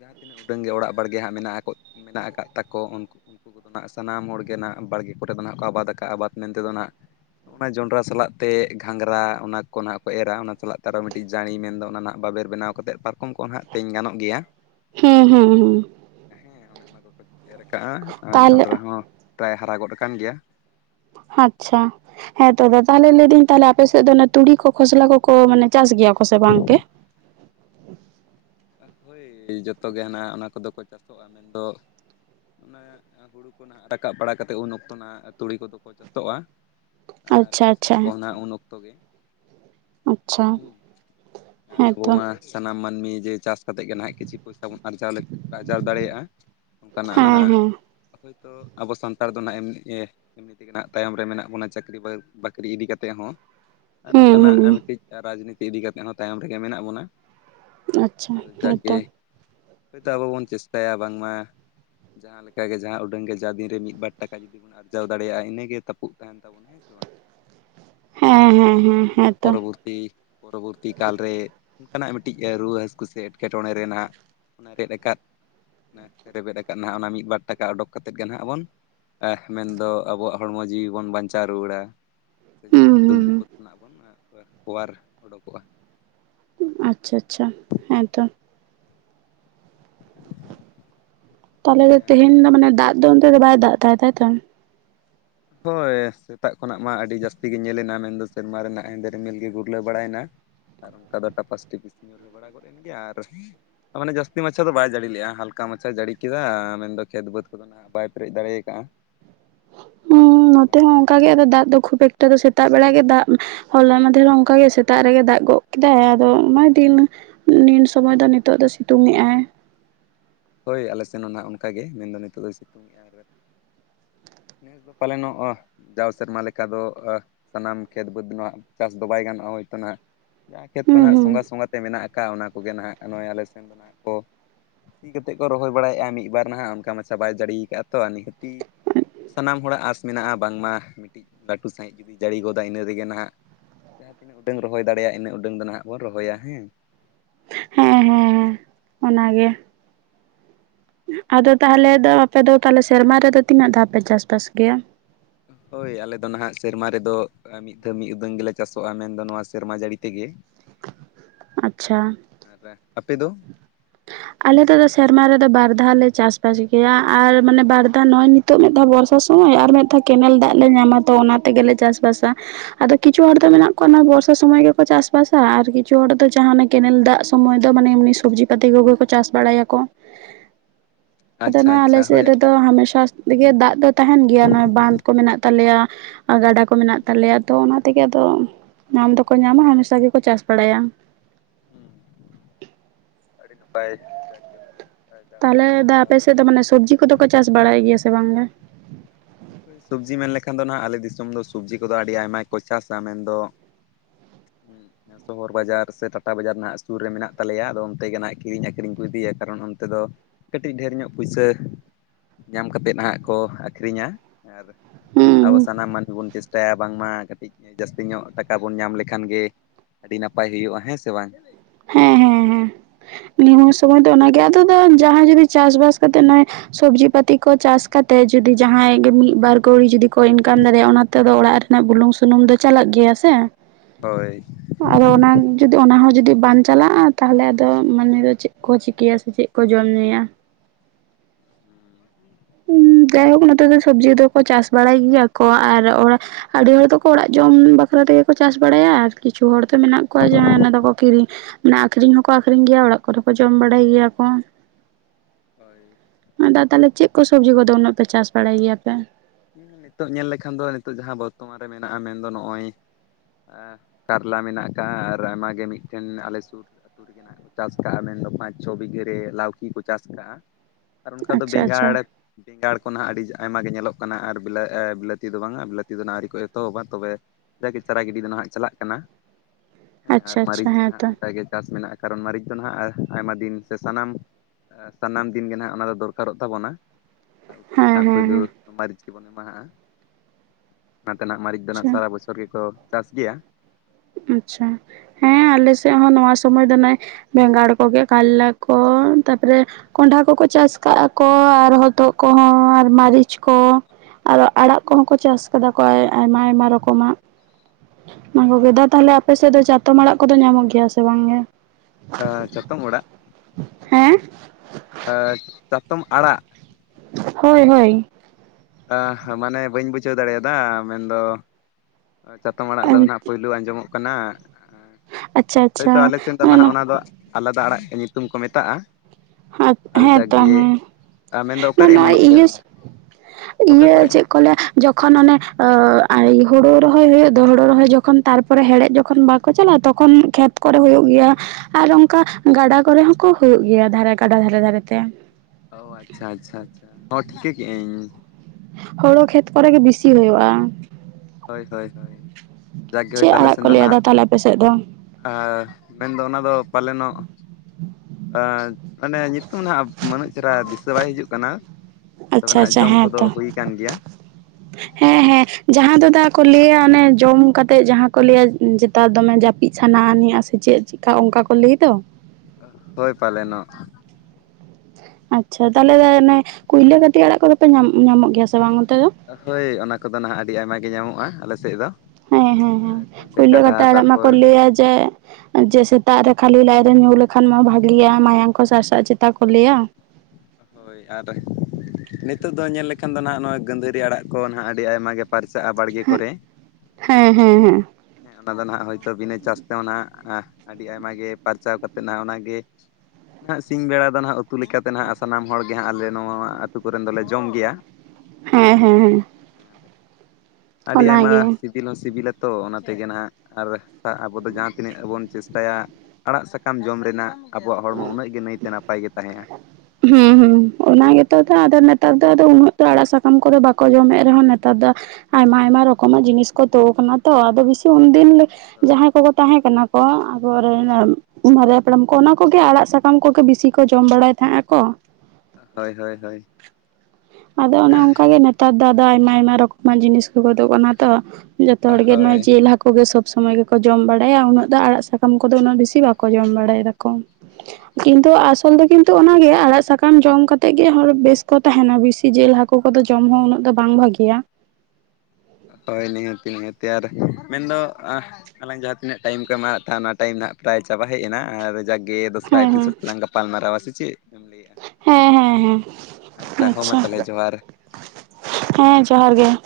ᱡᱟᱦᱟᱸ ᱛᱤᱱᱟᱹᱜ ᱩᱰᱟᱹᱝ ᱜᱮ ᱚᱲᱟᱜ ᱵᱟᱲᱜᱮ ᱦᱟᱸᱜ ᱢᱮᱱᱟᱜ ᱢᱮᱱᱟᱜ ᱟᱠᱟᱫ ᱛᱟᱠᱚ ᱩᱱᱠᱩ ᱩᱱᱠᱩ ᱠᱚᱫᱚ ᱱᱟᱜ ᱥᱟᱱᱟᱢ ᱦᱚᱲᱜᱮ ᱱᱟᱜ ᱦᱚᱲᱜᱮ ᱠᱚᱨᱮ ᱫᱚ ᱦᱟᱸᱜ ᱠᱚ ᱟᱵᱟᱫ ᱟᱠᱟᱜᱼᱟ ᱵᱟᱫ ᱢᱮᱱᱛᱮᱫᱚ ᱟᱸᱱᱟᱜ ᱚᱱᱟ ᱡᱚᱸᱰᱨᱟ ᱥᱟᱞᱟᱜ ᱛᱮ ᱜᱷᱟᱸᱜᱽᱨᱟ ᱚᱱᱟ ᱠᱚ ᱚᱱᱟ ᱠᱚ ᱮᱨᱟ ᱚᱱᱟ ᱥᱟᱞᱟᱜ ᱛᱮ ᱟᱨᱚ ᱢᱤᱫ ᱠᱟᱹᱴᱤᱡ ᱡᱟᱹᱲᱤ ᱢᱮᱱᱫᱚ ᱚᱱᱟ ᱱᱟᱦᱟᱜ ᱵᱟᱵᱮᱨ ᱵᱮᱱᱟᱣᱛᱮᱫ ᱯᱟᱨᱠᱚᱢ ᱠᱚ ᱦᱟᱸᱜ ᱛᱮᱧ ᱜᱟᱱᱚᱜ ᱜᱮᱭᱟ᱾ ᱦᱮᱸ ᱦᱮᱸ ᱦᱮᱸ᱾ ᱦᱮᱸ ᱚᱱᱮ ᱚᱱᱟ ᱠᱚᱠᱚ ᱮᱨ ᱠᱟᱜᱼᱟ ᱟᱨ ᱛᱟᱦᱚᱞᱮ ᱡᱚᱸᱰᱨᱟ ᱦᱚᱸ ᱯᱨᱟᱭ ᱦᱟᱨᱟ ᱜᱚᱫ ᱟᱠᱟᱱ ᱜᱮᱭᱟ᱾ ᱟᱪᱪᱷᱟ ᱦᱮᱸᱛᱚ ᱫᱟ ᱛᱟᱦᱚᱞᱮ ᱞᱟᱹᱭᱫᱟᱹᱧ ᱛᱟᱦᱚᱞᱮ ᱟᱯᱮᱥᱮᱫ ᱫᱚ ᱚᱱᱟ ᱛᱩᱲᱤ ᱠᱚ ᱠᱷᱚᱥᱞᱟ ᱠᱚᱠᱚ ᱢᱟᱱᱮ, ᱪᱟᱥ ᱜᱮᱭᱟ ᱠᱚ ᱥᱮ ᱵᱟᱝ ᱜᱮ? ᱦᱳᱭ ᱡᱚᱛᱚᱜᱮ ᱦᱟᱸᱜ ᱚᱱᱟ ᱠᱚᱫᱚ ᱠᱚ ᱪᱟᱥᱚᱜᱼᱟ ᱢᱮᱱᱫᱚ ᱚᱱᱟ ᱦᱩᱲᱩ ᱠᱚ ᱱᱟᱜ ᱨᱟᱠᱟᱵ ᱵᱟᱲᱟ ᱠᱟᱛᱮᱫ ᱩᱱ ᱚᱠᱛᱚ ᱱᱟᱜ ᱛᱩᱲᱤ ᱠᱚᱫᱚ ᱠᱚ ᱪᱟᱥᱚᱜᱼᱟ᱾ ᱟᱨ ᱟᱪᱪᱷᱟ ᱠᱷᱚᱥᱞᱟ ᱟᱪᱪᱷᱟ ᱠᱚᱦᱚᱸ ᱦᱟᱸᱜ ᱩᱱ ᱚᱠᱛᱚ ᱜᱮ᱾ ᱟᱪᱪᱷᱟ ᱦᱩᱸ, ᱟᱨ ᱟᱵᱚ ᱦᱮᱸᱛᱚ ᱢᱟ ᱥᱟᱱᱟᱢ ᱢᱟᱱᱢᱤ ᱡᱮ, ᱪᱟᱥ ᱠᱟᱛᱮᱫ ᱜᱮ ᱱᱟᱦᱟᱜ ᱠᱤᱪᱷᱩ ᱯᱚᱭᱥᱟ ᱵᱚᱱ ᱟᱨᱡᱟᱣ ᱟᱨᱡᱟᱣ ᱫᱟᱲᱮᱭᱟᱜᱼᱟ ᱚᱱᱠᱟᱱᱟᱜ ᱦᱮᱸ ᱱᱟᱦᱟᱜ, ᱦᱮᱸ ᱦᱳᱭᱛᱳ ᱟᱵᱚ ᱥᱟᱱᱛᱟᱲ ᱫᱚ ᱦᱟᱜ ᱮᱢᱱᱤ ᱮ ᱮᱢᱱᱤ ᱛᱮᱜᱮ ᱱᱟᱜ ᱛᱟᱭᱚᱢ ᱨᱮ ᱢᱮᱱᱟᱜ ᱵᱚᱱᱟ ᱪᱟᱹᱠᱨᱤ ᱵᱟᱹᱠᱨᱤ ᱤᱫᱤ ᱠᱟᱛᱮᱫ ᱦᱚᱸ᱾ ᱟᱨ ᱦᱩᱸ ᱚᱱᱠᱟᱱᱟᱜ ᱦᱩᱸ ᱢᱤᱫᱴᱤᱡ ᱨᱟᱡᱽᱱᱤᱛᱤ ᱤᱫᱤ ᱠᱟᱛᱮᱫ ᱦᱚᱸ ᱛᱟᱭᱚᱢ ᱨᱮᱜᱮ ᱢᱮᱱᱟᱜ ᱵᱚᱱᱟ᱾ [unintelligible] ᱟᱫᱚ ᱡᱟᱜᱮ ᱦᱮᱸᱛᱚ ᱦᱳᱭᱛᱚ ᱟᱵᱚ ᱵᱚᱱ ᱪᱮᱥᱴᱟᱭᱟ ᱵᱟᱝᱢᱟ ᱡᱟᱦᱟᱸ ᱞᱮᱠᱟᱜᱮ ᱡᱟᱦᱟᱸ ᱩᱰᱟᱹᱝ ᱜᱮ ᱡᱟ ᱫᱤᱱ ᱨᱮ ᱢᱤᱫ ᱵᱟᱨ ᱴᱟᱠᱟ ᱡᱩᱫᱤ ᱵᱚᱱ ᱟᱨᱡᱟᱣ ᱫᱟᱲᱮᱭᱟᱜᱼᱟ ᱤᱱᱟᱹᱜᱮ ᱛᱟᱹᱯᱩᱜ ᱛᱟᱦᱮᱱ ᱛᱟᱵᱚᱱ ᱦᱮᱸ᱾ ᱥᱮ ᱵᱟᱝ? ᱦᱮᱸ ᱦᱮᱸ ᱦᱮᱸ ᱢᱮᱱᱫᱚ ᱦᱮᱸᱛᱚ ᱯᱚᱨᱚᱵᱚᱨᱛᱤ ᱯᱚᱨᱚᱵᱚᱨᱛᱤ ᱠᱟᱞᱨᱮ ᱚᱱᱠᱟᱱᱟᱜ ᱢᱤᱫᱴᱤᱡ ᱨᱩᱣᱟᱹ ᱦᱟᱹᱥᱩ ᱾ ᱚᱥᱮ ᱮᱴᱠᱮᱴᱚᱬᱮ ᱨᱮᱱᱟᱜ ᱚᱱᱟ ᱨᱮᱫ ᱟᱠᱟᱫ, ᱨᱮᱵᱮᱫ ᱟᱠᱟᱟᱜ ᱱᱟᱜ ᱚᱱᱟ ᱢᱤᱫ ᱵᱟᱨ ᱴᱟᱠᱟ ᱩᱰᱳᱚᱠ ᱠᱟᱛᱮᱫ ᱜᱮ ᱱᱟᱦᱜ ᱵᱚᱱᱼᱼ ᱢᱮᱱᱫᱚ ᱟᱵᱚᱣᱟᱜ ᱦᱚᱲᱢᱚ ᱡᱤᱣᱤ ᱵᱚᱱ ᱵᱟᱧᱪᱟᱣ ᱨᱩᱣᱟᱹᱲᱟ ᱾ ᱦᱩᱸ ᱫᱩᱠ ᱦᱩᱸ ᱵᱤᱯᱚᱫ ᱨᱮᱱᱟᱜ ᱵᱚᱱ ᱚᱣᱟᱨ [inaudible] ᱟᱪᱪᱷᱟ ᱟᱪᱪᱷᱟ ᱦᱮᱸ ᱛᱚ ᱾ ᱛᱟᱦᱚᱞᱮ ᱫᱚ ᱛᱮᱦᱮᱧ ᱫᱚ ᱢᱟᱱᱮ ᱫᱟᱜ ᱫᱚ ᱚᱱᱛᱮ ᱫᱚ ᱵᱟᱭ ᱫᱟᱜ ᱛᱟᱭᱟ ᱛᱟᱭᱛᱚ ᱾ ᱦᱳᱭ ᱥᱮᱛᱟᱜ ᱠᱷᱚᱱᱟᱜ ᱢᱟ ᱟᱹᱰᱤ ᱡᱟᱹᱥᱛᱤ ᱜᱮ ᱧᱮᱞᱮᱱᱟ ᱢᱮᱱᱫᱚ ᱥᱮᱨᱢᱟ ᱨᱮᱱᱟᱜ ᱦᱮᱸᱫᱮ ᱨᱤᱢᱤᱞ ᱜᱮ ᱜᱩᱨᱞᱟᱹᱣ ᱵᱟᱲᱟᱭᱮᱱᱟ ᱾ ᱟᱨ ᱚᱱᱠᱟ ᱫᱚ ᱴᱟᱯᱟᱥᱴᱤᱤᱯᱤᱥ ᱧᱩᱨᱦᱟᱹ ᱵᱟᱲᱟ ᱜᱚᱫ ᱮᱱ ᱜᱮᱭᱟ ᱟᱨ, ᱢᱟᱱᱮ ᱡᱟᱹᱥᱛᱤ ᱢᱟᱪᱷᱟ ᱫᱚ ᱵᱟᱭ ᱡᱟᱹᱲᱤ ᱞᱮᱼᱟ ᱦᱟᱞᱠᱟ ᱢᱟᱪᱷᱟ ᱡᱟᱹᱲᱤ ᱠᱮᱫᱟ ᱢᱮᱱᱫᱚ ᱠᱷᱮᱛ ᱵᱟᱹᱫᱽ ᱠᱚᱫᱚᱼᱼ ᱵᱟᱭ ᱯᱮᱨᱮᱡ ᱫᱟᱲᱮ ᱟᱠᱟᱫᱼᱟ ᱾ ᱦᱩᱸ ᱱᱚᱛᱮ ᱦᱚᱸ ᱚᱱᱠᱟᱜ ᱜᱮ ᱦᱳᱭᱛᱳ ᱫᱟᱜ ᱫᱚ ᱠᱷᱩᱵ ᱮᱠᱴᱟ ᱫᱚ ᱥᱮᱛᱟᱜ ᱵᱮᱲᱟ ᱜᱮ ᱫᱟᱜ, ᱦᱚᱞᱟ ᱢᱫᱷᱮᱨ ᱨᱮ ᱚᱱᱠᱟᱟᱜ ᱜᱮ ᱥᱮᱛᱟᱜ ᱨᱮᱜᱮ ᱫᱟᱜ ᱜᱚᱫ ᱠᱮᱫᱟᱭ ᱟᱫᱚ ᱚᱱᱟ ᱫᱤᱱᱼᱼ ᱱᱤᱱ ᱥᱩᱢᱟᱹᱭ ᱫᱚ ᱱᱤᱛᱚᱜ ᱫᱚ ᱥᱤᱛᱩᱝ ᱮᱜ ᱟᱭ ᱾ ᱦᱳᱭ ᱟᱞᱮ ᱥᱮᱱ ᱦᱚᱸ ᱦᱟᱜ ᱚᱱᱠᱟᱜᱮ ᱢᱮᱱᱫᱚ ᱱᱤᱛᱚᱜ ᱫᱚᱭ ᱥᱤᱛᱩᱝ ᱮᱼᱟ ᱟᱨ, [unintelligible] ᱯᱟᱞᱮᱱᱚᱜ-ᱚ, ᱡᱟᱣ ᱥᱮᱨᱢᱟ ᱞᱮᱠᱟ ᱫᱚ ᱥᱟᱱᱟᱢ ᱠᱷᱮᱛ ᱵᱟᱹᱫᱽ ᱨᱮᱱᱟᱜ ᱪᱟᱥ ᱫᱚ ᱵᱟᱭ ᱜᱟᱱᱚᱜᱼᱟ ᱦᱳᱭᱛᱳᱱᱟᱜ! ᱡᱟᱦᱟᱸ ᱠᱷᱮᱛᱠᱚ ᱦᱩᱸ ᱱᱟᱦᱟᱜ ᱦᱩᱸ ᱥᱚᱸᱜᱟ ᱥᱚᱸᱜᱟᱛᱮ ᱢᱮᱱᱟᱜ ᱟᱠᱟᱫ ᱚᱱᱟᱠᱜᱮ ᱱᱟᱦᱟᱜ ᱱᱚᱜᱼᱚᱭ ᱟᱞᱮᱥᱱ ᱫᱚ ᱱᱟᱦᱟᱜ ᱠᱚᱼᱼ ᱥᱤ ᱠᱟᱛᱮᱫ ᱠᱚ ᱨᱚᱦᱚᱭ ᱵᱟᱲᱟᱭᱮᱫᱼᱟ ᱢᱤᱫ ᱵᱟᱨ ᱱᱟᱦᱟᱜ ᱚᱱᱠᱟ ᱢᱟᱪᱷᱟ ᱵᱟᱭ ᱡᱟᱲᱤᱭᱟ ᱟᱠᱟᱫᱼᱟ ᱾ ᱱᱤᱦᱟᱹ ᱥᱟᱱᱟᱢ ᱦᱚᱲᱟᱜ ᱟᱥ [inaudible] ᱢᱮᱱᱟᱜᱼᱟ ᱵᱟᱝᱢᱟ ᱢᱤᱴᱤᱡ ᱞᱟᱹᱴᱩ ᱥᱟᱺᱦᱤᱡ ᱡᱩᱫᱤ ᱡᱟᱹᱲᱤ ᱜᱚᱫᱟ ᱤᱱᱟᱹ ᱨᱮᱜᱮ ᱱᱟᱦᱟᱜ, ᱡᱟᱦᱟᱸ ᱛᱤᱱᱟᱹᱜ ᱩᱰᱟᱹᱝ ᱨᱚᱦᱚᱭ ᱫᱟᱲᱭᱟᱜ ᱤᱱᱟᱹᱜ ᱩᱰᱟᱹᱝ ᱫᱚ ᱱᱟᱦ ᱵᱚᱱ ᱨᱚᱭᱟ ᱦᱮᱸ ᱾ ᱦᱮᱸ ᱦᱮᱸ ᱦᱮᱸ ᱚᱱᱟᱜᱮ ᱾ ᱟᱫᱚ ᱛᱟᱦᱚᱞᱮ ᱫᱚ ᱟᱯᱮ ᱫᱚ ᱛᱟᱦᱚᱞᱮ ᱥᱮᱨᱢᱟ ᱨᱮᱫᱚ ᱛᱤᱱᱟᱹᱜ ᱫᱷᱟᱣ ᱯᱮ ᱪᱟᱥᱵᱟᱥ ᱜᱮᱭᱟ? ᱦᱳᱭ ᱟᱞᱮᱫᱚ ᱱᱟᱦᱟᱜ ᱥᱮᱨᱢᱟ ᱨᱮᱫᱚ, ᱢᱤᱫ ᱫᱷᱟᱣ ᱢᱤᱫ ᱩᱫᱟᱹᱢ ᱜᱮᱞᱮ ᱪᱟᱥᱚᱜᱼᱟ ᱢᱮᱱᱫᱚ ᱱᱚᱣᱟ ᱥᱮᱨᱢᱟ ᱡᱟᱹᱲᱤ ᱛᱮᱜᱮ ᱾ ᱟᱪᱪᱷᱟ ᱾ ᱟᱨ ᱟᱯᱮ ᱫᱚ? ᱟᱞᱮᱛᱚ ᱥᱮᱨᱢᱟ ᱨᱮᱫᱚ ᱵᱟᱨ ᱫᱷᱟᱣ ᱞᱮ ᱪᱟᱥ ᱵᱟᱥ ᱜᱮᱭᱟ ᱟᱨ ᱢᱟᱱᱮ ᱵᱟᱨ ᱫᱷᱟᱣ ᱱᱚᱜᱚᱭ ᱱᱤᱛᱼᱼ ᱱᱤᱛᱚᱜ ᱢᱤᱫ ᱫᱷᱟᱣ ᱵᱚᱨᱥᱟ ᱥᱚᱢᱚᱭ ᱟᱨ ᱢᱤᱫ ᱫᱷᱟᱣ ᱠᱮᱱᱮᱞ ᱫᱟᱜ ᱞᱮ ᱧᱟᱢᱟ ᱛᱚ ᱚᱱᱟ ᱛᱮᱜᱮᱞᱮ ᱪᱟᱥ ᱵᱟᱥᱼᱟ ᱾ ᱟᱫᱚ ᱠᱤᱪᱷᱩ ᱦᱚᱲ ᱫᱚ ᱢᱮᱱᱟᱜ ᱠᱚᱣᱟ ᱵᱚᱨᱥᱟ ᱥᱩᱚᱢᱚᱭ ᱜᱮᱠᱚ ᱪᱟᱥᱵᱟᱥᱟ ᱟᱨ ᱠᱤᱪᱷᱩ ᱦᱚᱲ ᱫᱚ ᱡᱟᱦᱱᱟᱜ ᱠᱮᱱᱮᱞ ᱫᱟᱜ ᱥᱚᱢᱚᱭ ᱫᱚ ᱢᱟᱱᱮ ᱮᱢ ᱩᱱᱤ ᱥᱚᱵᱽᱡᱤ ᱯᱟᱟᱹᱛᱤ ᱠᱚᱜᱮ ᱠᱚᱼᱼ ᱪᱟᱥ ᱵᱟᱲᱟᱭᱟᱠᱚ ᱟᱫᱚ ᱟᱪᱪᱷᱟ ᱱᱚᱣᱟ ᱟᱪᱪᱷᱟ ᱟᱞᱮ ᱦᱳᱭ ᱥᱮᱫ ᱨᱮ ᱫᱚᱼᱼ ᱛᱚ ᱦᱟᱢᱮᱥᱟ ᱛᱮᱜᱮ ᱫᱟᱜ ᱫᱚ ᱛᱟᱦᱮᱱ ᱜᱮᱭᱟ ᱱᱚᱜᱚᱭ ᱵᱟᱸᱫᱷ ᱠᱚ ᱢᱮᱱᱟᱜ ᱛᱟᱞᱮᱭᱟ᱾ ᱜᱟᱰᱟ ᱠᱚ ᱢᱮᱱᱟᱜ ᱛᱟᱞᱮᱭᱟ ᱟᱫᱚ ᱚᱱᱟ ᱛᱮᱜᱮ ᱟᱫᱚ ᱧᱟᱢ ᱫᱚᱠᱚ ᱧᱟᱢᱟ ᱦᱟᱢᱮᱥᱟ ᱜᱮᱠᱚ ᱪᱟᱥ ᱵᱟᱲᱟᱭᱟ ᱾ [unintelligible] ᱟᱹᱰᱤ ᱱᱟᱯᱟᱭ ᱡᱟᱠ ᱜᱮ᱾ ᱛᱟᱦᱚᱞᱮ ᱱᱟᱜ ᱫᱟ ᱵᱟᱨ ᱟᱯᱮᱥᱮᱫ ᱫᱚ ᱢᱟᱱᱮ ᱥᱚᱵᱽᱡᱤ ᱠᱚᱫᱚ ᱠᱚ ᱪᱟᱥ ᱵᱟᱲᱟᱭ ᱜᱮᱭᱟ ᱥᱮ ᱵᱟᱝ ᱫᱟ? ᱥᱚᱵᱽᱡᱤ ᱢᱮᱱ ᱞᱮᱠᱷᱟᱱ ᱫᱚ ᱦᱟᱜ ᱟᱞᱮ ᱫᱤᱥᱚᱢ ᱫᱚ ᱥᱚᱵᱽᱡᱤ ᱠᱚᱫᱚ ᱟᱹᱰᱤ ᱟᱭᱢᱟ ᱠᱚ ᱪᱟᱥᱟ ᱢᱮᱱᱫᱚ [unintelligible] [unintelligible] ᱥᱚᱦᱚᱨ ᱵᱟᱡᱟᱨ ᱥᱮ ᱴᱟᱴᱟ ᱵᱟᱡᱟᱨ ᱱᱟᱜ ᱥᱩᱨ ᱨᱮ ᱢᱮᱱᱟᱜ ᱛᱟᱞᱮᱭᱟ ᱟᱫᱚ ᱚᱱᱛᱮ ᱜᱮ ᱱᱟᱜ ᱠᱤᱨᱤᱧ ᱟᱹᱠᱷᱨᱤᱧ ᱠᱚ ᱤᱫᱤᱭᱟ ᱠᱟᱨᱚᱱ ᱚᱱᱛᱮ ᱫᱚ ᱠᱟᱹᱴᱤᱡ ᱰᱷᱮᱨ ᱧᱚᱜ ᱯᱩᱭᱥᱟᱹ ᱧᱟᱢ ᱠᱟᱛᱮᱫ ᱦᱟᱸᱜ ᱠᱚ ᱟᱹᱠᱷᱨᱤᱧᱟ ᱾ ᱟᱨ ᱦᱩᱸ ᱟᱵᱚ ᱥᱟᱱᱟᱢ ᱢᱟᱹᱱᱢᱤ ᱵᱚᱱ ᱪᱮᱥᱴᱟᱭᱟ ᱵᱟᱝᱢᱟ ᱠᱟᱹᱴᱤᱡ ᱡᱟᱹᱥᱛᱤ ᱧᱚᱜ ᱴᱟᱠᱟ ᱵᱚᱱ ᱧᱟᱢ ᱞᱮᱠᱷᱟᱱ ᱜᱮ ᱟᱹᱰᱤ ᱱᱟᱯᱟᱭ ᱦᱩᱭᱩᱜ-ᱟ᱾ ᱦᱮᱸᱥᱮ ᱵᱟᱝ ᱾ ᱦᱮᱸ ᱦᱮᱸ ᱦᱮᱸ ᱱᱩᱣᱟᱹ ᱥᱚᱢᱚᱭ ᱫᱚ ᱚᱱᱟᱜᱮ ᱟᱫᱚ ᱫᱟ ᱡᱟᱦᱟᱸᱭ ᱡᱩᱫᱤ ᱪᱟᱥ ᱵᱟᱥ ᱠᱟᱛᱮᱜ ᱱᱚᱜ-ᱚᱭ ᱥᱚᱵᱽᱡᱤ ᱯᱟᱹᱛᱤ ᱠᱚ ᱪᱟᱥ ᱠᱟ ᱛᱮ ᱡᱩᱫᱤ ᱡᱟᱦᱟᱸᱭ ᱜᱮ ᱢᱤᱫ ᱵᱟᱨ ᱠᱟᱹᱣᱲᱤ ᱡᱩᱫᱤ ᱠᱚ ᱤᱱᱠᱟᱢ ᱫᱟᱲᱮᱭᱟᱜ-ᱟ᱾ ᱚᱱᱟ ᱛᱮ ᱚᱲᱟᱜ ᱨᱮᱱᱟᱜ ᱵᱩᱞᱩᱝ ᱥᱩᱱᱩᱢ ᱫᱚ ᱪᱟᱞᱟᱜ ᱜᱮᱭᱟ ᱥᱮ ᱾ ᱦᱳᱭ᱾ ᱟᱫᱚ ᱚᱱᱟ ᱡᱩᱫᱤ ᱚᱱᱟ ᱦᱚᱸ ᱡᱩᱫᱤ ᱵᱟᱝ ᱪᱟᱞᱟᱜ-ᱟ᱾ ᱛᱟᱦᱚᱞᱮ ᱟᱫᱚ ᱢᱟᱱᱮ ᱫᱚ ᱪᱮᱜ ᱠᱚ ᱪᱤᱠᱟᱹᱭᱟ ᱥᱮ ᱪᱮᱜ ᱠᱚ ᱡᱚᱢ ᱧᱩᱭᱟ ᱾ ᱦᱩᱸ᱾ ᱩᱻ ᱡᱟᱭᱦᱳᱠ ᱱᱚᱛᱮ ᱫᱚ ᱥᱚᱵᱽᱡᱤ ᱫᱚᱠᱚ ᱪᱟᱥ ᱵᱟᱲᱟᱭ ᱜᱮᱭᱟ ᱠᱚ ᱟᱨ ᱚᱲᱟᱜ ᱟᱹᱰᱤ ᱦᱚᱲ ᱫᱚᱠᱚ ᱚᱲᱟᱜ ᱡᱚᱢ ᱵᱟᱠᱷᱨᱟ ᱛᱮᱜᱮ ᱠᱚ ᱪᱟᱥ ᱵᱟᱲᱟᱭᱟ, ᱟᱨ ᱠᱤᱪᱷᱩ ᱦᱚᱲ ᱫᱚ ᱢᱮᱱᱟᱜ ᱠᱚᱣᱟ ᱡᱟᱦᱟᱸᱭ ᱫᱚᱠᱚ ᱠᱤᱨᱤᱧ ᱢᱟᱱᱮ ᱟᱠᱷᱨᱤᱧ ᱦᱚᱸᱠᱚ ᱟᱠᱷᱨᱤᱧ ᱜᱮᱭᱟ ᱚᱲᱟᱜ ᱠᱚᱨᱮ ᱠᱚ ᱡᱚᱢ ᱵᱟᱲᱟᱭ ᱜᱮᱭᱟ ᱠᱚ ᱾ ᱦᱳᱭ᱾ ᱟᱫᱚ ᱛᱟᱦᱞᱮ ᱪᱮᱫ ᱠᱚ ᱥᱚᱵᱽᱡᱤ ᱠᱚᱫᱚ, ᱩᱱᱟᱹᱜ ᱯᱮ ᱪᱟᱥ ᱵᱟᱲᱟᱭ ᱜᱮᱭᱟ ᱯᱮ? ᱱᱤᱛᱚᱜ ᱧᱮᱞ ᱞᱮᱠᱷᱟᱱ ᱫᱚ ᱱᱤᱛᱚᱜ ᱡᱟᱦᱟᱸ ᱵᱚᱨᱛᱚᱢᱟᱱ ᱨᱮ ᱢᱮᱱᱟᱜ-ᱟ᱾ ᱢᱮᱱᱫᱚ ᱱᱚᱜ-ᱚᱭ ᱮ ᱠᱟᱨᱞᱟ ᱢᱮᱱᱟᱜ ᱟᱠᱟᱫ-ᱟ᱾ ᱟᱨ ᱟᱭᱢᱟ ᱜᱮ ᱢᱤᱴᱮᱱ ᱟᱞᱮ ᱥᱩᱨ ᱟᱹᱛᱩ ᱠᱚ ᱪᱟᱥ ᱠᱟᱜ-ᱟ᱾ ᱢᱮᱱᱫᱚ ᱯᱟᱸᱪ ᱪᱷᱚ ᱵᱤᱜᱷᱟᱹ ᱨᱮ ᱞᱟᱹᱣᱠᱤ ᱠᱚ ᱪᱟᱥ ᱠᱟᱜ-ᱟ ᱾ ᱟᱨ ᱚᱱᱠᱟ ᱫᱚ ᱟᱪᱪᱷᱟ ᱟᱪᱪᱷᱟ ᱵᱮᱸᱜᱟᱲ ᱵᱮᱸᱜᱟᱲ ᱠᱚ ᱱᱟᱦᱟᱜ ᱟᱹᱰᱤ ᱟᱭᱢᱟ ᱜᱮ ᱧᱮᱞᱚᱜ ᱠᱟᱱᱟ᱾ ᱟᱨ ᱵᱤᱞᱟᱹ ᱵᱤᱞᱟᱹᱛᱤ ᱫᱚ ᱵᱟᱝᱟ ᱵᱤᱞᱟᱹᱛᱤ ᱫᱚ ᱟᱹᱣᱨᱤ ᱠᱚ ᱮᱛᱚᱦᱚᱵᱟ ᱛᱚᱵᱮ ᱡᱟᱜᱮ ᱪᱟᱨᱟ ᱜᱤᱰᱤ ᱫᱚ ᱱᱟᱜ ᱪᱟᱞᱟᱜ ᱠᱟᱱᱟ ᱾ [inaudible] ᱦᱮᱸ ᱟᱨ ᱟᱪᱪᱷᱟ ᱢᱟᱹᱨᱤᱪ ᱱᱟᱦᱜ ᱦᱮᱸᱛᱚ ᱚᱱᱠᱟᱜᱮ ᱪᱟᱥ ᱢᱮᱱᱟᱜ-ᱟ᱾ ᱠᱟᱨᱚᱱ ᱢᱟᱹᱨᱤᱪ ᱫᱚ ᱦᱟᱜ ᱟᱭᱢᱟ ᱫᱤᱱ ᱥᱮ ᱥᱟᱱᱟᱢ ᱮᱸᱥᱟᱱᱟᱢ ᱫᱤᱱ ᱜᱮ ᱱᱟᱦᱟᱜ ᱚᱱᱟ ᱫᱚ ᱫᱚᱨᱠᱟᱨᱚᱜ ᱛᱟᱵᱚᱱᱟ ᱾ ᱟᱨ ᱩᱛᱩ ᱨᱮ ᱦᱮᱸ ᱱᱟᱜ ᱦᱮᱸ ᱯᱳᱭᱞᱳ ᱢᱟᱹᱨᱤᱪ ᱜᱮᱵᱚᱱ ᱮᱢᱟᱦᱟᱜ-ᱟ᱾ ᱚᱱᱟᱛᱮ ᱱᱟᱜ ᱢᱟᱹᱨᱤᱪ ᱫᱚ ᱦᱟᱜ ᱦᱮᱸ ᱥᱟᱨᱟ ᱵᱚᱪᱷᱚᱨ ᱵᱚᱪᱚᱨ ᱜᱮᱠᱚ ᱪᱟᱥ ᱜᱮᱭᱟ ᱾ ᱟᱪᱪᱷᱟ ᱦᱮᱸ ᱟᱞᱮᱥᱮᱫ ᱦᱚᱸ ᱱᱚᱣᱟ ᱥᱩᱚᱢᱚᱭ ᱫᱚ ᱱᱚᱜ-ᱚᱭ ᱵᱮᱸᱜᱟᱲ ᱠᱚᱜᱮ ᱠᱟᱞᱞᱟ ᱠᱚ ᱛᱟᱯᱚᱨᱮ ᱠᱚᱸᱰᱷᱟ ᱠᱚᱠᱚ ᱪᱟᱥ ᱠᱟᱜ-ᱟ ᱾ᱠᱚ ᱟᱨ ᱦᱚᱛᱚᱫ ᱠᱚᱦᱚᱸ ᱟᱨ ᱢᱟᱹᱨᱤᱪ ᱠᱚ ᱾ ᱟᱨᱚ ᱟᱲᱟᱜ ᱠᱚᱦᱚᱸ ᱠᱚ ᱪᱟᱥ ᱠᱟᱫᱟ ᱠᱚ ᱟᱭᱢᱟ ᱟᱭᱢᱟ ᱨᱚᱠᱚᱢᱟᱜ ᱠᱚ ᱾ ᱮᱫᱟ ᱛᱟᱦᱚᱞᱮ ᱟᱯᱮ ᱥᱮᱫ ᱫᱚ ᱪᱟᱛᱚᱢ ᱟᱲᱟᱜ ᱠᱚᱫᱚ ᱧᱟᱢᱚᱜ, ᱜᱮᱭᱟ ᱥᱮ ᱵᱟᱝᱜᱮ? ᱮᱸ ᱪᱟᱛᱚᱢ ᱚᱲᱟᱜ ᱦᱮᱸ᱾ ᱮᱸ ᱪᱟᱛᱚᱢ ᱟᱲᱟᱜ ᱦᱳᱭ ᱦᱳᱭ᱾ ᱟᱸᱦ ᱢᱟᱱᱮ ᱵᱟᱹᱧ ᱵᱩᱡᱷᱟᱹᱣ ᱫᱟᱲᱮᱭᱟᱫᱟ ᱢᱮᱱᱫᱚ ᱪᱟᱛᱚᱢ ᱟᱲᱟᱜ ᱫᱚ ᱦᱟᱜ ᱯᱳᱭᱞᱳ ᱟᱸᱡᱚᱢᱚᱜ ᱠᱟᱱᱟ᱾ ᱟᱪᱪᱷᱟ ᱟᱪᱪᱷᱟ ᱦᱳᱭᱛᱳ ᱟᱞᱮ ᱥᱮᱱ ᱫᱚ ᱱᱟᱦᱟᱜ ᱚᱱᱟ ᱫᱚ ᱟᱞᱟᱫᱟ ᱟᱲᱟᱜ ᱧᱩᱛᱩᱢ ᱠᱚ ᱢᱮᱛᱟᱜ-ᱟ ᱾ ᱦᱮᱸᱛᱚ ᱦᱮᱸ ᱢᱮᱱᱫᱚ ᱚᱠᱟᱨᱮ ᱱᱚᱜ-ᱚᱭ ᱚᱢᱚᱱᱚᱜ ᱛᱮ ᱤᱭᱟᱹ ᱚᱠᱟ ᱤᱭᱟᱹ ᱠᱚᱨᱮ ᱪᱮᱜ ᱠᱚ ᱞᱟᱹᱭᱟ ᱡᱚᱠᱷᱚᱱ ᱚᱱᱮ ᱦᱳᱲ ᱨᱚᱦᱚᱭ ᱦᱩᱭᱩᱜ ᱦᱳᱲᱳ ᱨᱚᱦᱚᱭ ᱡᱚᱠᱷᱚᱱ ᱛᱟᱨᱯᱚᱨᱮ, ᱦᱮᱲᱦᱮᱫ ᱡᱚᱠᱷᱚᱱ ᱵᱟᱠᱚ ᱪᱟᱞᱟᱜ-ᱟ᱾ ᱛᱚᱠᱷᱚᱱ ᱠᱷᱮᱛ ᱠᱚᱨᱮ ᱦᱳᱭᱳᱜ ᱜᱮᱭᱟ ᱾ ᱟᱨ ᱚᱝᱠᱟ ᱜᱟᱰᱟ ᱠᱚᱨᱮ ᱦᱚᱸᱠᱚ ᱦᱩᱭᱩᱜ ᱜᱮᱭᱟ, ᱫᱷᱟᱨᱮ ᱠᱟᱰᱟ ᱫᱷᱟᱨᱮ ᱫᱷᱟᱨᱮ ᱛᱮ ᱾ ᱚ ᱟᱪᱪᱷᱟ ᱟᱪᱪᱷᱟ ᱟᱪᱪᱷᱟ ᱦᱚᱸ ᱴᱷᱤᱠᱟᱹ ᱠᱮᱫ ᱟᱹᱧ ᱦᱳᱲᱳ ᱠᱷᱮᱛ ᱠᱚᱨᱮ ᱜᱮ ᱵᱤᱥᱤ ᱦᱩᱭᱩᱜᱼᱟ ᱾ ᱦᱳᱭ ᱦᱳᱭ ᱡᱟᱜᱜᱮ ᱪᱮᱫ [inaudible] ᱟᱲᱟᱜ ᱥᱮᱱ ᱠᱚ ᱫᱟ ᱱᱟᱸᱜ ᱞᱟᱹᱭᱫᱟ ᱛᱟᱦᱚᱞᱮ ᱟᱯᱮ ᱥᱮᱫ ᱫᱚ ᱟᱨ ᱢᱮᱱᱫᱚ ᱚᱱᱟ ᱫᱚ ᱯᱟᱞᱮᱱᱚᱜ ᱟ ᱢᱟᱱᱮ ᱧᱩᱛᱩᱢ ᱱᱟᱦᱟᱜ ᱢᱟᱹᱱᱟᱹᱜ ᱪᱮᱦᱨᱟ ᱫᱤᱥᱟᱹ ᱵᱟᱭ ᱦᱤᱡᱩᱜ ᱠᱟᱱᱟ ᱛᱚᱵᱮ ᱟᱪᱪᱷᱟ ᱱᱟᱦᱟᱜ ᱟᱪᱪᱷᱟ ᱡᱚᱢ ᱠᱚᱫᱚ ᱦᱮᱸᱛᱚ ᱦᱩᱭ ᱟᱠᱟᱱ ᱜᱮᱭᱟ ᱾ [unintelligible] ᱦᱮᱸ ᱦᱮᱸ ᱡᱟᱦᱟᱸ ᱫᱚ ᱫᱟ ᱠᱚ ᱞᱟᱹᱭᱟ ᱚᱱᱮ ᱡᱚᱢ ᱠᱟᱛᱮᱜ ᱡᱟᱦᱟᱸ ᱠᱚ ᱞᱟᱹᱭᱟ ᱡᱮᱛᱟᱨ ᱫᱚᱢᱮ ᱡᱟᱯ ᱪᱷᱟᱱᱟ ᱢᱤᱭᱟ ᱥᱮ ᱪᱮᱫ ᱪᱮᱫᱠᱟ ᱚᱱᱠᱟ ᱠᱚ ᱞᱟᱹᱭᱮᱫᱚ? ᱦᱳᱭ ᱯᱟᱞᱮᱱᱚᱜ ᱾ ᱟᱪᱪᱷᱟ ᱛᱟᱦᱞᱮ ᱚᱱᱮ ᱠᱩᱭᱞᱟᱹ ᱠᱟᱴᱤ ᱟᱲᱟᱜ ᱠᱚᱫᱚ ᱯᱮ ᱧᱟᱢ ᱧᱟᱢᱚᱜ ᱜᱮᱭᱟ ᱥᱮ ᱵᱟᱝ ᱚᱱᱛᱮ ᱫᱚ? ᱦᱳᱭ ᱚᱱᱟ ᱠᱚᱫᱚ ᱱᱟᱦᱟᱜ ᱟᱹᱰᱤ ᱟᱭᱢᱟ ᱜᱮ ᱧᱟᱢᱚᱜᱼᱟ ᱟᱞᱮ ᱥᱮᱫ ᱫᱚ ᱾ ᱦᱮᱸ ᱦᱮᱸ ᱦᱮᱸ ᱾ ᱠᱩᱭᱞᱟᱹ ᱠᱟᱴᱟ ᱟᱲᱟᱜ ᱢᱟᱠᱚ ᱞᱟᱹᱭᱟ ᱡᱮ ᱡᱮ ᱥᱮᱛᱟᱜ ᱨᱮ ᱠᱷᱟᱹᱞᱤ ᱞᱟᱡ ᱨᱮ ᱧᱩ ᱞᱮᱠᱷᱟᱱ ᱢᱟ ᱵᱷᱟᱜᱮ ᱜᱮᱭᱟ ᱢᱟᱭᱟᱢ ᱠᱚ ᱥᱟᱨᱥᱟᱜ ᱟ ᱪᱮ ᱛᱟ ᱠᱚ ᱞᱟᱹᱭᱟ ᱾ ᱦᱳᱭ ᱾ ᱦᱳᱭ ᱟᱨ ᱱᱤᱛᱚᱜ ᱫᱚ ᱧᱮᱞ ᱞᱮᱠᱷᱟᱱ ᱫᱚ ᱱᱟᱦᱟᱜ ᱱᱚᱣᱟ ᱜᱟᱹᱫᱟᱹᱨᱤ ᱟᱲᱟᱜ ᱠᱚ ᱱᱟᱦᱟᱜ ᱟᱹᱰᱤ ᱟᱭᱢᱟ ᱜᱮ ᱯᱟᱨᱪᱟᱜᱼᱟ ᱵᱟᱲᱜᱮ ᱠᱚᱨᱮ ᱾ ᱦᱮᱸ ᱦᱮᱸ ᱦᱮᱸ ᱾ ᱦᱮᱸ ᱚᱱᱟ ᱫᱚ ᱱᱟᱜ ᱦᱳᱭᱛᱳ ᱵᱤᱱᱟᱹ ᱪᱟᱥ ᱛᱮᱦᱚᱸ ᱱᱟᱦᱟᱜ ᱟᱹᱰᱤ ᱟᱭᱢᱟᱜᱮ ᱯᱟᱨᱪᱟᱣ ᱠᱟᱛᱮᱫ ᱦᱟᱜ ᱚᱱᱟᱜᱮ ᱱᱟᱜ ᱥᱤᱧ ᱵᱮᱲᱟ ᱫᱚ ᱱᱟᱦᱟᱜ ᱩᱛᱩ ᱞᱮᱠᱟᱛᱮ ᱱᱟᱜ ᱥᱟᱱᱟᱢ ᱦᱚᱲ ᱜᱮ ᱦᱟᱸᱜ ᱟᱞᱮ ᱱᱚᱣᱟ ᱟᱹᱛᱩ ᱠᱚᱨᱮᱱ ᱫᱚᱞᱮ ᱡᱚᱢ ᱜᱮᱭᱟ ᱾ ᱦᱮᱸ ᱦᱮᱸ ᱦᱮᱸ ᱾ ᱦᱮᱸ ᱟᱹᱰᱤ ᱟᱭᱢᱟ ᱥᱤᱵᱤᱞ ᱦᱚᱸ ᱥᱤᱵᱤᱞᱟᱛᱚ ᱚᱱᱟ ᱛᱮᱜᱮ ᱱᱟᱦᱟᱜ ᱟᱨ ᱟᱵᱚ ᱫᱚ ᱡᱟᱦᱟᱸ ᱛᱤᱱᱟᱹᱜ ᱵᱚᱱ ᱪᱮᱥᱴᱟᱭᱟ ᱟᱲᱟᱜ ᱥᱟᱠᱟᱢ ᱡᱚᱢ ᱨᱮᱱᱟᱜ ᱟᱵᱚᱣᱟᱜ ᱦᱚᱲᱢᱚ ᱩᱱᱟᱹᱜ ᱜᱮ ᱱᱟᱹᱭᱛᱮ ᱱᱟᱯᱟᱭ ᱜᱮ ᱛᱟᱦᱮᱸᱜᱼᱟ ᱾ [unintelligible] ᱦᱩᱸ ᱦᱩᱸ ᱚᱱᱟ ᱜᱮᱛᱚ ᱫᱟ ᱟᱫᱚ ᱱᱮᱛᱟᱨ ᱫᱚ ᱟᱫᱚ ᱩᱱᱟᱹ ᱛᱚ ᱟᱲᱟᱜ ᱥᱟᱠᱟᱢ ᱠᱚᱨᱮ ᱵᱟᱠᱚ ᱡᱚᱢᱮᱜ ᱨᱮᱦᱚᱸ ᱱᱮᱛᱟᱨ ᱫᱚ ᱟᱭᱢᱟ ᱟᱭᱢᱟ ᱨᱚᱠᱚᱢᱟᱜ ᱡᱤᱱᱤᱥ ᱠᱚ ᱛᱳᱜ ᱟᱠᱟᱱᱟ ᱛᱚ ᱟᱫᱚ ᱵᱮᱥᱤ ᱩᱱᱫᱤᱱ ᱦᱳᱭ ᱡᱟᱦᱟᱸᱭ ᱠᱚ ᱛᱟᱦᱮᱸᱠᱟᱱᱟ ᱠᱚ ᱟᱵᱚᱨᱮᱱ ᱢᱟᱨᱮ ᱦᱟᱯᱲᱟᱢ ᱠᱚ ᱚᱱᱟ ᱠᱚᱜᱮ ᱟᱲᱟᱜ ᱥᱟᱠᱟᱢ ᱠᱚᱜᱮ ᱵᱤᱥᱤ ᱠᱚ ᱡᱚᱢ ᱵᱟᱲᱟᱭ ᱛᱟᱦᱮᱸᱜᱼᱟ ᱠᱚ ᱾ ᱦᱳᱭ ᱦᱳᱭ ᱦᱳᱭ ᱾ ᱟᱫᱚ ᱚᱱᱮ ᱚᱱᱠᱟᱜᱮ ᱱᱮᱛᱟᱨ ᱫᱚ ᱫᱟ ᱟᱭᱢᱟ ᱟᱭᱢᱟ ᱨᱚᱠᱚᱢᱟᱱ ᱡᱤᱱᱤᱥ ᱠᱚ ᱛᱳᱜ ᱠᱟᱱᱟ ᱛᱚ ᱾ ᱡᱚᱛᱚ ᱦᱚᱲ ᱜᱮ ᱱᱚᱜᱼᱚᱭ ᱦᱳᱭ ᱡᱮᱞ ᱦᱟ ᱠᱚᱜᱮ ᱥᱚᱵᱽ ᱥᱚᱢᱚᱭ ᱜᱮᱠᱚ ᱡᱚᱢ ᱵᱟᱲᱟᱭᱟ ᱾ ᱩᱱᱟᱹᱜ ᱫᱚ ᱟᱲᱟᱜ ᱥᱟᱠᱟᱢ ᱠᱚᱫᱚ ᱩᱱᱟᱹᱜ ᱵᱤᱥᱤ ᱵᱟᱠᱚ ᱡᱚᱢ ᱵᱟᱲᱟᱭ ᱫᱟᱠᱚ ᱾ ᱠᱤᱱᱛᱩ ᱟᱥᱚᱞ ᱫᱚ ᱠᱤᱱᱛᱩ ᱚᱱᱟᱜᱮ ᱟᱲᱟᱜ ᱥᱟᱠᱟᱢ ᱡᱚᱢ ᱠᱟᱛᱮᱜ ᱜᱮ ᱦᱚᱲ ᱵᱮᱥ ᱠᱚ ᱛᱟᱦᱮᱱᱟ ᱵᱤᱥᱤ ᱾ ᱡᱤᱞ ᱦᱟᱹᱠᱩ ᱠᱚᱫᱚ ᱡᱚᱢ ᱦᱚᱸ ᱩᱱᱟᱹᱜ ᱫᱚ ᱵᱟᱝ ᱵᱷᱟᱹᱜᱮᱭᱟ ᱾ ᱦᱳᱭ ᱱᱤᱦᱟᱹᱛᱤ ᱱᱤᱦᱟᱹᱛᱤ ᱟᱨ ᱢᱮᱱᱫᱚ ᱟᱞᱟᱝ ᱡᱟᱦᱟᱸ ᱛᱤᱱᱟᱹᱜ ᱴᱟᱭᱤᱢ ᱠᱚ ᱮᱢᱟᱞᱟᱜ ᱛᱟᱦᱮᱸ ᱚᱱᱟ ᱴᱟᱭᱤᱢ ᱦᱟᱸᱜ ᱯᱨᱟᱭ ᱪᱟᱵᱟ ᱦᱮᱡ ᱮᱱᱟ ᱟᱨ ᱡᱟᱠ ᱜᱮ ᱫᱚᱥᱨᱟ ᱮᱯᱤᱥᱳᱰ ᱦᱮᱸ ᱞᱟᱝ ᱜᱟᱯᱟᱞ ᱢᱟᱨᱟᱣᱟ ᱥᱮ ᱪᱮᱫ ᱮᱢ ᱞᱟᱹᱭᱮᱜᱼᱟ? ᱦᱮᱸ ᱦᱮᱸ ᱦᱮᱸ ᱾ ᱦᱳ ᱢᱟ ᱟᱪᱪᱷᱟ ᱛᱟᱦᱚᱞᱮ ᱡᱚᱦᱟᱨ ᱾ ᱦᱮᱸ ᱡᱚᱦᱟᱨ ᱜᱮ ᱾